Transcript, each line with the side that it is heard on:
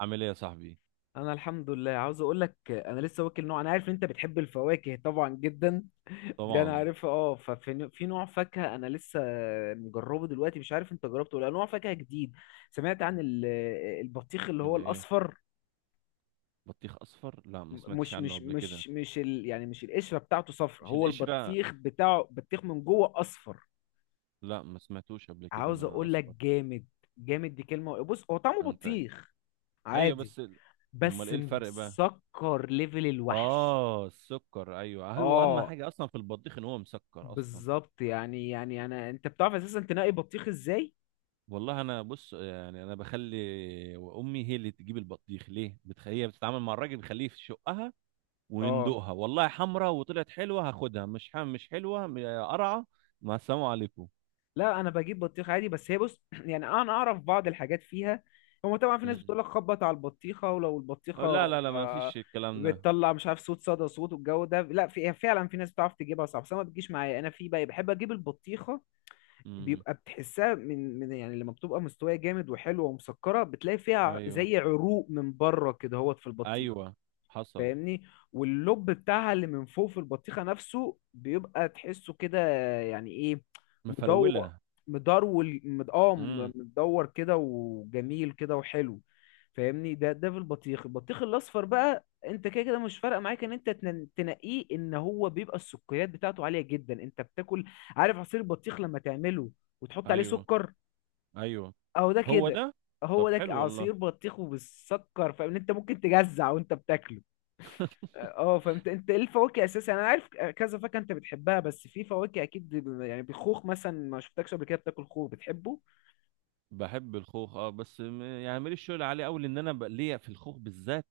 right: عامل ايه يا صاحبي؟
left: انا الحمد لله، عاوز اقول لك انا لسه واكل نوع. انا عارف إن انت بتحب الفواكه طبعا جدا. دي انا
right: طبعا.
left: عارفها. اه ففي في نوع فاكهه انا لسه مجربه دلوقتي. مش عارف انت جربته ولا لأ. نوع فاكهه جديد. سمعت عن البطيخ اللي هو
right: اللي ايه؟
left: الاصفر.
right: بطيخ اصفر، لا ما سمعتش
left: مش
right: عنه
left: مش
right: قبل كده.
left: مش مش يعني مش القشره بتاعته صفرا،
right: مش
left: هو
right: القشره.
left: البطيخ بتاعه بطيخ من جوه اصفر.
right: لا ما سمعتوش قبل كده
left: عاوز
right: انا،
left: اقول لك
right: اصفر؟
left: جامد. جامد دي كلمه. بص، هو طعمه
right: انت.
left: بطيخ
right: ايوه
left: عادي
right: بس ال-، امال
left: بس
right: ايه الفرق بقى؟
left: مسكر ليفل الوحش.
right: اه السكر، ايوه، اهم
left: اه،
right: حاجه اصلا في البطيخ ان هو مسكر اصلا.
left: بالظبط. يعني انت بتعرف اساسا تنقي بطيخ ازاي؟
right: والله انا بص، يعني انا بخلي امي هي اللي تجيب البطيخ، ليه بتخ... هي بتتعامل مع الراجل بخليه في شقها
left: اه،
right: وندوقها، والله حمرا وطلعت حلوه هاخدها، مش حم مش حلوه م- قرعه، مع السلامه عليكم.
left: لا، انا بجيب بطيخ عادي بس هي بص، يعني انا اعرف بعض الحاجات فيها. هو طبعا في ناس
right: مم.
left: بتقول لك خبط على البطيخه، ولو
right: أو
left: البطيخه
right: لا لا لا، ما
left: آه،
right: فيش الكلام ده.
left: بتطلع مش عارف صوت صدى صوت والجو ده. لا، في فعلا في ناس بتعرف تجيبها صح، بس انا ما بتجيش معايا. انا في بقى بحب اجيب البطيخه،
right: امم.
left: بيبقى بتحسها من، يعني لما بتبقى مستويه جامد وحلوه ومسكره بتلاقي فيها
right: ايوه
left: زي عروق من بره كده هوت في البطيخه.
right: ايوه حصل.
left: فاهمني؟ واللب بتاعها اللي من فوق في البطيخة نفسه بيبقى تحسه كده. يعني ايه؟ مدور.
right: مفرولة.
left: مدرول مد... اه م-
right: امم.
left: مدور كده وجميل كده وحلو. فاهمني؟ ده في البطيخ الاصفر بقى، انت كده كده مش فارقه معاك ان انت تنقيه، ان هو بيبقى السكريات بتاعته عاليه جدا. انت بتاكل، عارف عصير البطيخ لما تعمله وتحط عليه
right: ايوه
left: سكر؟
right: ايوه
left: اهو ده
right: هو
left: كده.
right: ده. طب
left: هو ده،
right: حلو والله.
left: عصير بطيخ وبالسكر، فاهم انت ممكن تجزع وانت بتاكله. اه، فانت ايه الفواكه اساسا؟ انا عارف كذا فاكهه انت بتحبها، بس في فواكه اكيد يعني بالخوخ مثلا ما شفتكش قبل كده بتاكل خوخ بتحبه.
right: بحب الخوخ، اه بس م- يعني ماليش شغل عليه قوي، لان انا بقى ليا في الخوخ بالذات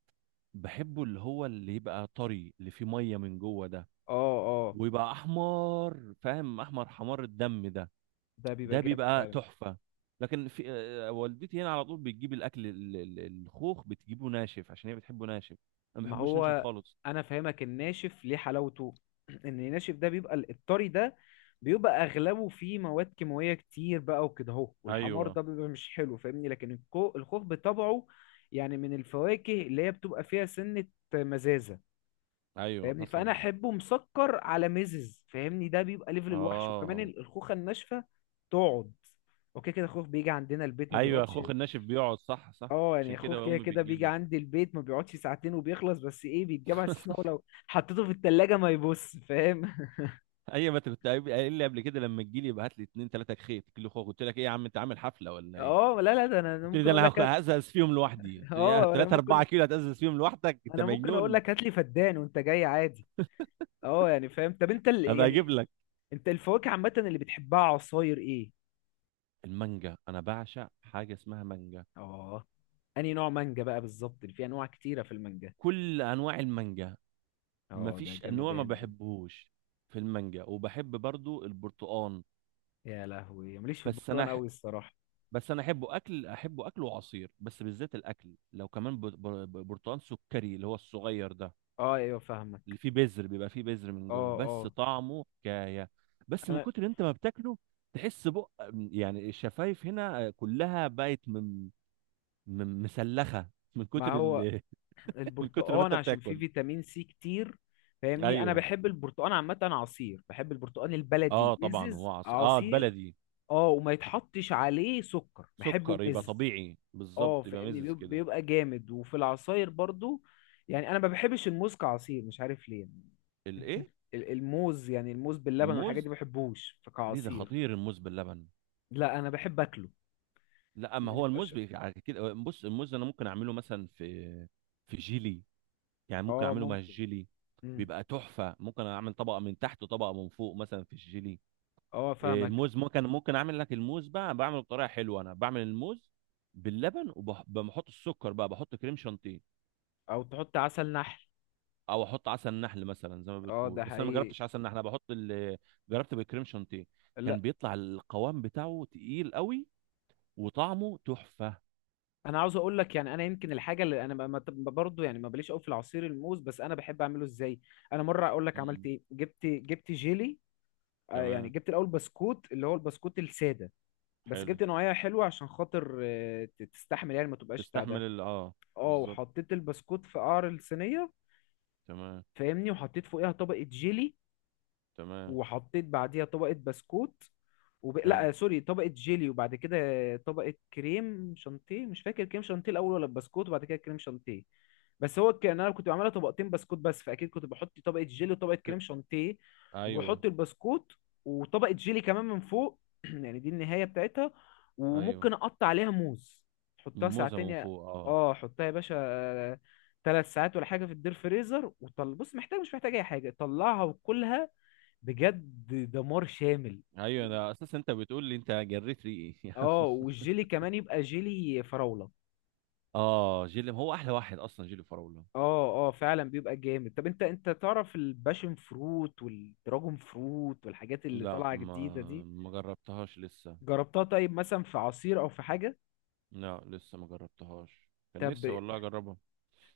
right: بحبه اللي هو اللي يبقى طري اللي فيه ميه من جوه ده،
left: اه، اه،
right: ويبقى احمر، فاهم؟ احمر حمار الدم ده.
left: ده بيبقى
right: ده
left: جامد
right: بيبقى
left: فعلا.
right: تحفة. لكن في والدتي هنا على طول بتجيب الاكل ال- ال- الخوخ بتجيبه ناشف، عشان هي بتحبه ناشف. انا ما
left: ما
right: بحبوش ناشف
left: هو
right: خالص.
left: انا فاهمك الناشف ليه حلاوته. ان الناشف ده بيبقى الطري ده بيبقى اغلبه فيه مواد كيماويه كتير بقى وكده اهو، والحمار
right: ايوه
left: ده بيبقى مش حلو. فاهمني؟ لكن الخوخ بطبعه يعني من الفواكه اللي هي بتبقى فيها سنه مزازه.
right: ايوه
left: فاهمني؟
right: حصل.
left: فانا احبه مسكر على ميزز. فاهمني؟ ده بيبقى ليفل الوحش. وكمان
right: اه،
left: الخوخه الناشفه تقعد. اوكي كده، خوخ بيجي عندنا البيت ما
right: ايوه،
left: بيقعدش.
right: اخوخ الناشف بيقعد، صح،
left: اه، يعني
right: عشان
left: خوخ
right: كده
left: كده
right: امي
left: كده بيجي
right: بتجيبه.
left: عندي البيت ما بيقعدش ساعتين وبيخلص. بس ايه، بيتجاب على اساس ان هو لو حطيته في التلاجة ما يبص، فاهم؟
right: اي ما أنت كنت قايل لي قبل كده، لما تجي لي ابعت لي اتنين تلاته خيط كيلو خوخ، قلت لك ايه يا عم؟ انت عامل حفله ولا ايه؟
left: اه، لا، لا، ده انا
right: قلت لي
left: ممكن
right: ده
left: اقول
right: انا
left: لك
right: هاخ- هزقز فيهم لوحدي، قلت له يا
left: اه، انا
right: تلاته اربعه
left: ممكن
right: كيلو هتزقز فيهم لوحدك، انت
left: انا ممكن اقول
right: مجنون!
left: لك هات لي فدان وانت جاي، عادي. اه، يعني فاهم. طب انت
right: ابقى اجيب
left: يعني
right: لك.
left: انت الفواكه عامه اللي بتحبها عصاير ايه؟
right: المانجا، انا بعشق حاجه اسمها مانجا.
left: اه، انهي نوع مانجا بقى بالظبط؟ اللي فيه انواع كتيره في المانجا.
right: كل انواع المانجا،
left: اه، ده
right: مفيش نوع ما
left: جمدان ده.
right: بحبهوش في المانجا، وبحب برضو البرتقال.
left: يا لهوي، ماليش في
right: بس انا
left: البرتقال
right: ح...
left: قوي الصراحه.
right: بس انا احبه اكل، احبه اكل وعصير، بس بالذات الاكل لو كمان ب... ب... ب- برتقال سكري اللي هو الصغير ده،
left: اه، ايوه،
right: اللي
left: فاهمك.
right: فيه بذر، بيبقى فيه بذر من
left: اه،
right: جوه، بس
left: اه،
right: طعمه حكايه. بس من
left: انا
right: كتر انت ما بتاكله تحس بق، يعني الشفايف هنا كلها بقت من... من مسلخه، من
left: ما
right: كتر
left: هو
right: ال... من كتر ما
left: البرتقال
right: انت
left: عشان فيه
right: بتاكل.
left: فيتامين سي كتير. فاهمني، انا
right: ايوه.
left: بحب البرتقال عامه عصير، بحب البرتقال البلدي
right: اه طبعا
left: المزز
right: هو عصير، اه
left: عصير.
right: البلدي.
left: اه، وما يتحطش عليه سكر بحبه
right: سكر يبقى
left: مز.
right: طبيعي
left: اه،
right: بالظبط، يبقى
left: فاهمني،
right: مزز كده.
left: بيبقى جامد. وفي العصاير برضو، يعني انا ما بحبش الموز كعصير، مش عارف ليه.
right: الايه؟
left: الموز، يعني الموز باللبن والحاجات
right: الموز؟
left: دي ما بحبوش،
right: ليه، ده
left: فكعصير.
right: خطير الموز باللبن؟
left: لا، انا بحب اكله.
right: لا ما
left: ما
right: هو الموز
left: يبقاش-
right: بي- على كتير أوي. بص الموز انا ممكن اعمله مثلا في في جيلي، يعني ممكن
left: اه
right: اعمله مع
left: ممكن.
right: الجيلي،
left: مم.
right: بيبقى تحفه. ممكن اعمل طبقه من تحت وطبقه من فوق مثلا في الجيلي.
left: اه، فاهمك.
right: الموز ممكن، ممكن اعمل لك الموز بقى، بعمله بطريقه حلوه، انا بعمل الموز باللبن وبحط السكر بقى، بحط كريم شانتيه.
left: او تحط عسل نحل.
right: او احط عسل نحل مثلا زي ما
left: اه،
right: بتقول،
left: ده
right: بس انا ما
left: حقيقي.
right: جربتش عسل نحل، انا بحط اللي جربت بالكريم شانتيه، كان
left: لا،
right: بيطلع القوام بتاعه تقيل قوي، وطعمه تحفة.
left: انا عاوز اقول لك يعني انا يمكن الحاجه اللي انا ما برضه، يعني ما بليش قوي في العصير الموز، بس انا بحب اعمله ازاي. انا مره اقول لك عملت
right: مم.
left: ايه: جبت جيلي. يعني
right: تمام.
left: جبت الاول بسكوت اللي هو البسكوت الساده، بس
right: حلو،
left: جبت نوعيه حلوه عشان خاطر تستحمل، يعني ما تبقاش بتاع
right: تستحمل
left: ده.
right: ال اه.
left: اه،
right: بالظبط،
left: وحطيت البسكوت في قعر الصينيه.
right: تمام.
left: فاهمني؟ وحطيت فوقيها طبقة جيلي،
right: تمام.
left: وحطيت بعديها طبقة بسكوت،
right: حلو.
left: لا، سوري، طبقة جيلي، وبعد كده طبقة كريم شانتيه. مش فاكر كريم شانتيه الأول ولا بسكوت وبعد كده كريم شانتيه، بس هو كان أنا كنت بعملها طبقتين بسكوت بس، فأكيد كنت بحط طبقة جيلي وطبقة
right: ك...
left: كريم شانتيه،
right: ايوه
left: وبحط البسكوت وطبقة جيلي كمان من فوق. يعني دي النهاية بتاعتها،
right: ايوه
left: وممكن أقطع عليها موز. حطها
right: موزة
left: ساعتين
right: من فوق اه.
left: اه، حطها يا باشا 3 ساعات ولا حاجة في الدير فريزر، وطل بص محتاج مش محتاج أي حاجة طلعها وكلها. بجد دمار شامل.
right: ايوه انا اساسا انت بتقول لي انت جريت ريقي. يا عم،
left: اه، والجيلي كمان يبقى جيلي فراولة.
right: اه جيلي هو احلى واحد اصلا جيلي فراولة.
left: اه، اه، فعلا بيبقى جامد. طب انت تعرف الباشن فروت والدراجون فروت والحاجات اللي
right: لا
left: طالعة
right: ما
left: جديدة دي؟
right: ما جربتهاش لسه.
left: جربتها؟ طيب مثلا في عصير او في حاجة؟
right: لا لسه ما جربتهاش، كان
left: طب
right: نفسي والله اجربها.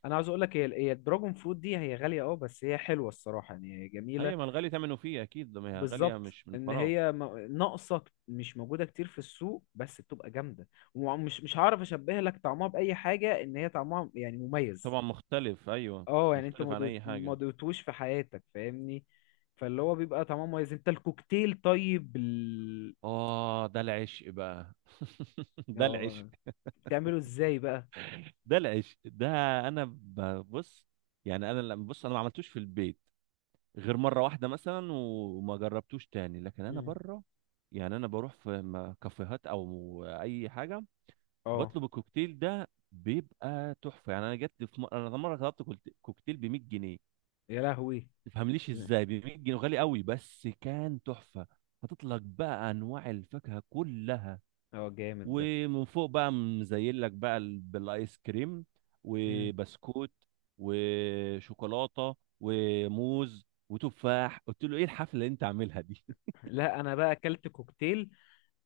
left: انا عاوز اقول لك هي الدراجون فروت دي هي غالية، اه، بس هي حلوة الصراحة، يعني هي جميلة.
right: ايوه ما الغالي ثمنه فيه اكيد ده، ما هي غاليه
left: بالظبط،
right: مش من
left: ان
right: فراغ.
left: هي ناقصة مش موجودة كتير في السوق بس بتبقى جامدة. ومش مش هعرف اشبه لك طعمها بأي حاجة، ان هي طعمها يعني مميز.
right: طبعا مختلف، ايوه.
left: اه، يعني انت
right: مختلف عن اي
left: ما
right: حاجه.
left: دوتوش في حياتك، فاهمني؟ فاللي هو بيبقى طعمه مميز. انت الكوكتيل طيب
right: اه ده العشق بقى، ده العشق،
left: اه، بتعمله ازاي بقى؟
right: ده العشق ده. انا ببص، يعني انا لما بص انا ما عملتوش في البيت غير مره واحده مثلا، وما جربتوش تاني، لكن انا
left: مم.
right: بره يعني انا بروح في م- كافيهات او اي حاجه،
left: اه،
right: بطلب الكوكتيل ده، بيبقى تحفه. يعني انا جت في م... انا مره طلبت كولت- كوكتيل ب 100 جنيه،
left: يا لهوي.
right: تفهمليش
left: مم.
right: ازاي ب 100 جنيه غالي قوي، بس كان تحفه. هتطلق بقى انواع الفاكهه كلها،
left: اه، جامد ده.
right: ومن فوق بقى مزين لك بقى ال- بالايس كريم
left: مم.
right: وبسكوت وشوكولاته وموز وتفاح، قلت له ايه الحفله اللي انت عاملها دي؟
left: لا، انا بقى اكلت كوكتيل.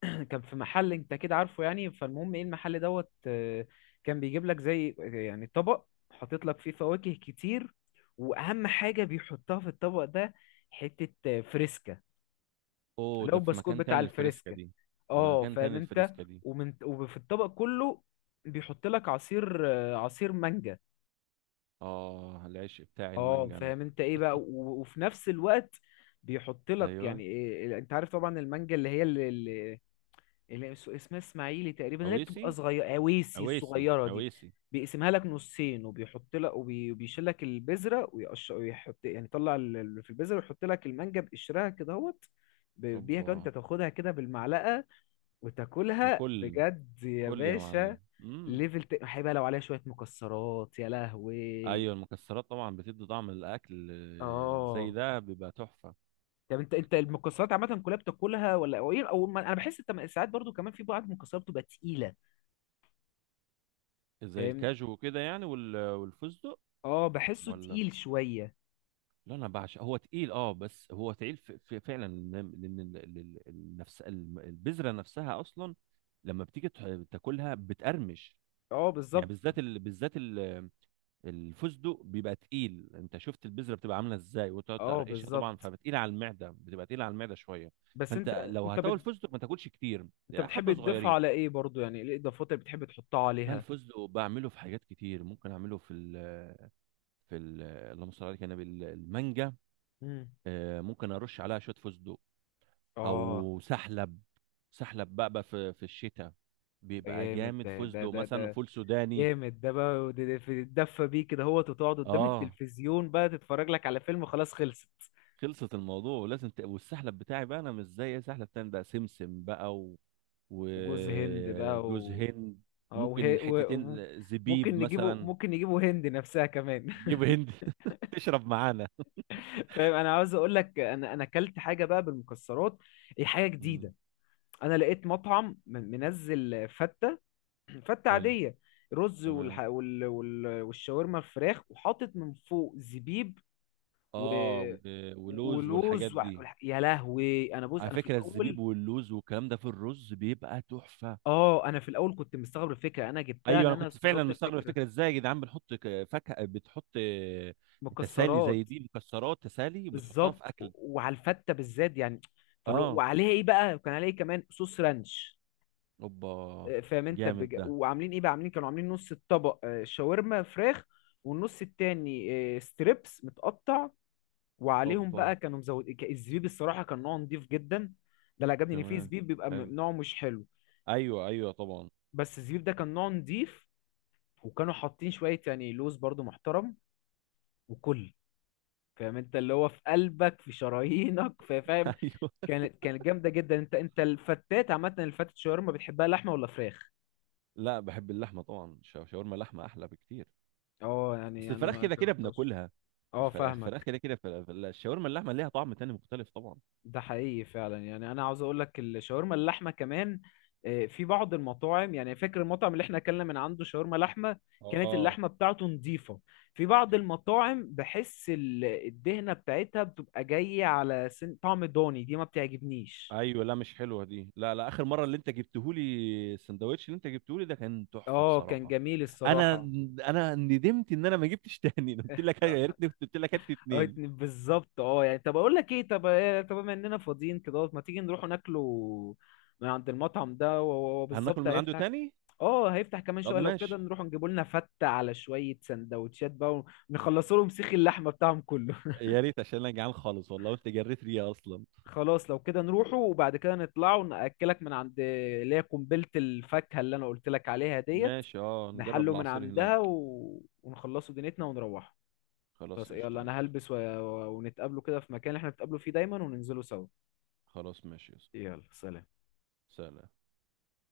left: كان في محل، انت كده عارفه يعني. فالمهم ايه المحل دوت، كان بيجيب لك زي يعني طبق حاطط لك فيه فواكه كتير، واهم حاجة بيحطها في الطبق ده حتة فريسكا،
right: اوه،
left: اللي هو
right: ده في
left: البسكوت
right: مكان
left: بتاع
right: تاني الفريسكا
left: الفريسكا.
right: دي؟
left: اه،
right: مكان
left: فاهم
right: تاني
left: انت؟
right: الفريسكا دي.
left: ومن وفي الطبق كله بيحط لك عصير، عصير مانجا.
right: اه العشق بتاعي
left: اه،
right: المانجا انا.
left: فاهم انت ايه بقى؟ وفي نفس الوقت بيحط لك، يعني
right: ايوه،
left: إيه، انت عارف طبعا المانجا اللي هي اسمها اسماعيلي تقريبا، اللي هي
right: عويسي
left: بتبقى صغيره اويسي
right: عويسي
left: الصغيره دي.
right: عويسي.
left: بيقسمها لك نصين، وبيحط لك وبيشيل لك البذره ويقش ويحط، يعني يطلع في البذره، ويحط لك المانجا بقشرها كده اهوت. بيها كده، انت
right: اوبا.
left: تاخدها كده بالمعلقه وتاكلها
right: وكل،
left: بجد يا
right: كل يا
left: باشا.
right: معلم.
left: ليفل هيبقى لو عليها شويه مكسرات يا لهوي.
right: ايوه المكسرات طبعا بتدي طعم الاكل، زي
left: اه،
right: ده بيبقى تحفه.
left: طب انت المكسرات عامه كلها بتاكلها، ولا او ايه، او ما... انا بحس انت ساعات برضو كمان في بعض المكسرات بتبقى تقيله،
right: زي
left: فاهم؟
right: الكاجو وكده يعني، وال- والفستق.
left: اه، بحسه
right: ولا،
left: تقيل شويه.
right: لا انا بعشق، هو تقيل اه بس هو تقيل ف- ف- فعلا، لان لأن ال- ال- ال- النفس الم- البذره نفسها اصلا لما بتيجي تح- تاكلها بتقرمش.
left: اه،
right: يعني
left: بالظبط.
right: بالذات ال... بالذات ال... الفستق بيبقى تقيل، انت شفت البذره بتبقى عامله ازاي، وتقعد
left: اه،
right: تقرقشها طبعا،
left: بالظبط.
right: فبتقيله على المعده، بتبقى تقيله على المعده شويه.
left: بس
right: فانت لو
left: انت بت...
right: هتاكل فستق ما تاكلش كتير،
left: انت
right: يعني
left: بتحب
right: حبه
left: تضيفها على
right: صغيرين.
left: ايه برضو، يعني ايه الاضافات اللي بتحب تحطها
right: لا
left: عليها؟
right: الفستق بعمله في حاجات كتير، ممكن اعمله في ال في ال اللهم صل على النبي، انا بالمانجا
left: امم
right: ممكن ارش عليها شويه فستق،
left: اه،
right: او سحلب. سحلب بقى، بقى في في الشتاء
left: ده
right: بيبقى
left: جامد
right: جامد. فستق مثلا،
left: ده
right: فول سوداني.
left: جامد ده بقى. تدفى بيه كده، هو تقعد قدام
right: اه
left: التلفزيون بقى تتفرج لك على فيلم، خلاص خلصت.
right: خلصت. الموضوع لازم ت... والسحلب بتاعي بقى انا مش زي سحلب تاني، ده سمسم بقى و...
left: وجوز هند بقى
right: وجوز
left: و...
right: هند.
left: أو هي...
right: وممكن
left: و...
right: حتتين
left: و-
right: زبيب
left: ممكن نجيبه،
right: مثلا.
left: هند نفسها كمان.
right: جيب هند، تشرب معانا.
left: فاهم؟ انا عاوز اقول لك انا اكلت حاجه بقى بالمكسرات، هي حاجه
right: مم،
left: جديده. انا لقيت مطعم منزل فته. فته
right: حلو،
left: عاديه، رز
right: تمام.
left: والشاورما الفراخ، وحاطط من فوق زبيب و...
right: اه و- ولوز والحاجات
left: ولوز
right: دي.
left: يا لهوي. انا بص،
right: على فكره الزبيب واللوز والكلام ده في الرز بيبقى تحفه.
left: انا في الاول كنت مستغرب الفكره، انا جبتها
right: ايوه
left: ان
right: انا كنت فعلا
left: استغربت
right: مستغرب
left: الفكره.
right: الفكره، ازاي يا جدعان بنحط ك- فاكهه بتحط تسالي
left: مكسرات،
right: زي دي مكسرات تسالي وبتحطها
left: بالظبط.
right: في اكل؟
left: وعلى الفته بالذات يعني، فلو
right: اه،
left: وعليها ايه بقى، كان عليها إيه كمان صوص رانش؟
right: اوبا.
left: فاهم انت
right: جامد ده.
left: وعاملين ايه بقى؟ كانوا عاملين نص الطبق شاورما فراخ، والنص التاني ستريبس متقطع. وعليهم
right: اوبا.
left: بقى كانوا مزود الزبيب. الصراحه كان نوعه نضيف جدا. ده اللي عجبني، ان في
right: تمام،
left: زبيب بيبقى
right: حلو.
left: نوعه مش حلو،
right: ايوه طبعا.
left: بس الزبيب ده كان نوعه نضيف، وكانوا حاطين شويه يعني لوز برضو محترم وكل. فاهم انت؟ اللي هو في قلبك في شرايينك فاهم.
right: ايوه.
left: كانت جامده جدا. انت الفتات عامه الفتة شاورما بتحبها لحمه ولا فراخ؟
right: لا بحب اللحمه طبعا، شا- شاورما اللحمه احلى بكتير.
left: اه،
right: اصل
left: يعني انا
right: الفراخ
left: ما
right: كده كده
left: جربتهاش.
right: بناكلها،
left: اه،
right: الفراخ الفراخ
left: فاهمك.
right: كده كده فلا- فلا- الشاورما اللحمه ليها طعم تاني مختلف طبعا.
left: ده حقيقي فعلا. يعني انا عاوز اقول لك الشاورما اللحمه كمان، في بعض المطاعم، يعني فاكر المطعم اللي احنا اكلنا من عنده شاورما لحمه، كانت
right: اه
left: اللحمه بتاعته نظيفه. في بعض المطاعم بحس الدهنه بتاعتها بتبقى جايه على سن طعم ضاني، دي ما بتعجبنيش.
right: ايوه، لا مش حلوه دي لا لا. اخر مره اللي انت جبتهولي، السندوتش اللي انت جبتهولي ده كان تحفه
left: اه، كان
right: بصراحه.
left: جميل
right: انا
left: الصراحه.
right: انا ندمت ان انا ما جبتش تاني، أنا قلت لك يا ريتني كنت قلت لك هات لي
left: اه،
right: اتنين.
left: بالظبط. اه، يعني طب اقول لك ايه؟ طب طب بما اننا فاضيين كده، ما تيجي نروح ناكله من عند المطعم ده. هو
right: هناكل
left: بالظبط
right: من عنده
left: هيفتح.
right: تاني؟
left: اه، هيفتح كمان
right: طب
left: شويه. لو كده
right: ماشي.
left: نروح نجيبوا لنا فته على شويه سندوتشات بقى، ونخلصوا لهم سيخ اللحمه بتاعهم كله.
right: يا ريت، عشان انا جعان خالص والله، وانت جريت ريا اصلا.
left: خلاص، لو كده نروحوا، وبعد كده نطلعوا ناكلك من عند اللي هي قنبله الفاكهه اللي انا قلت لك عليها ديت.
right: ماشي، اه نجرب
left: نحله من
right: العصير هناك.
left: عندها ونخلصوا دنيتنا ونروحوا.
right: خلاص
left: خلاص
right: قشطه،
left: يلا، انا
right: ماشي.
left: هلبس ونتقابلوا كده في مكان اللي احنا بنتقابلوا فيه دايما، وننزلوا سوا.
right: خلاص ماشي يا صاحبي.
left: يلا، سلام.
right: سلام.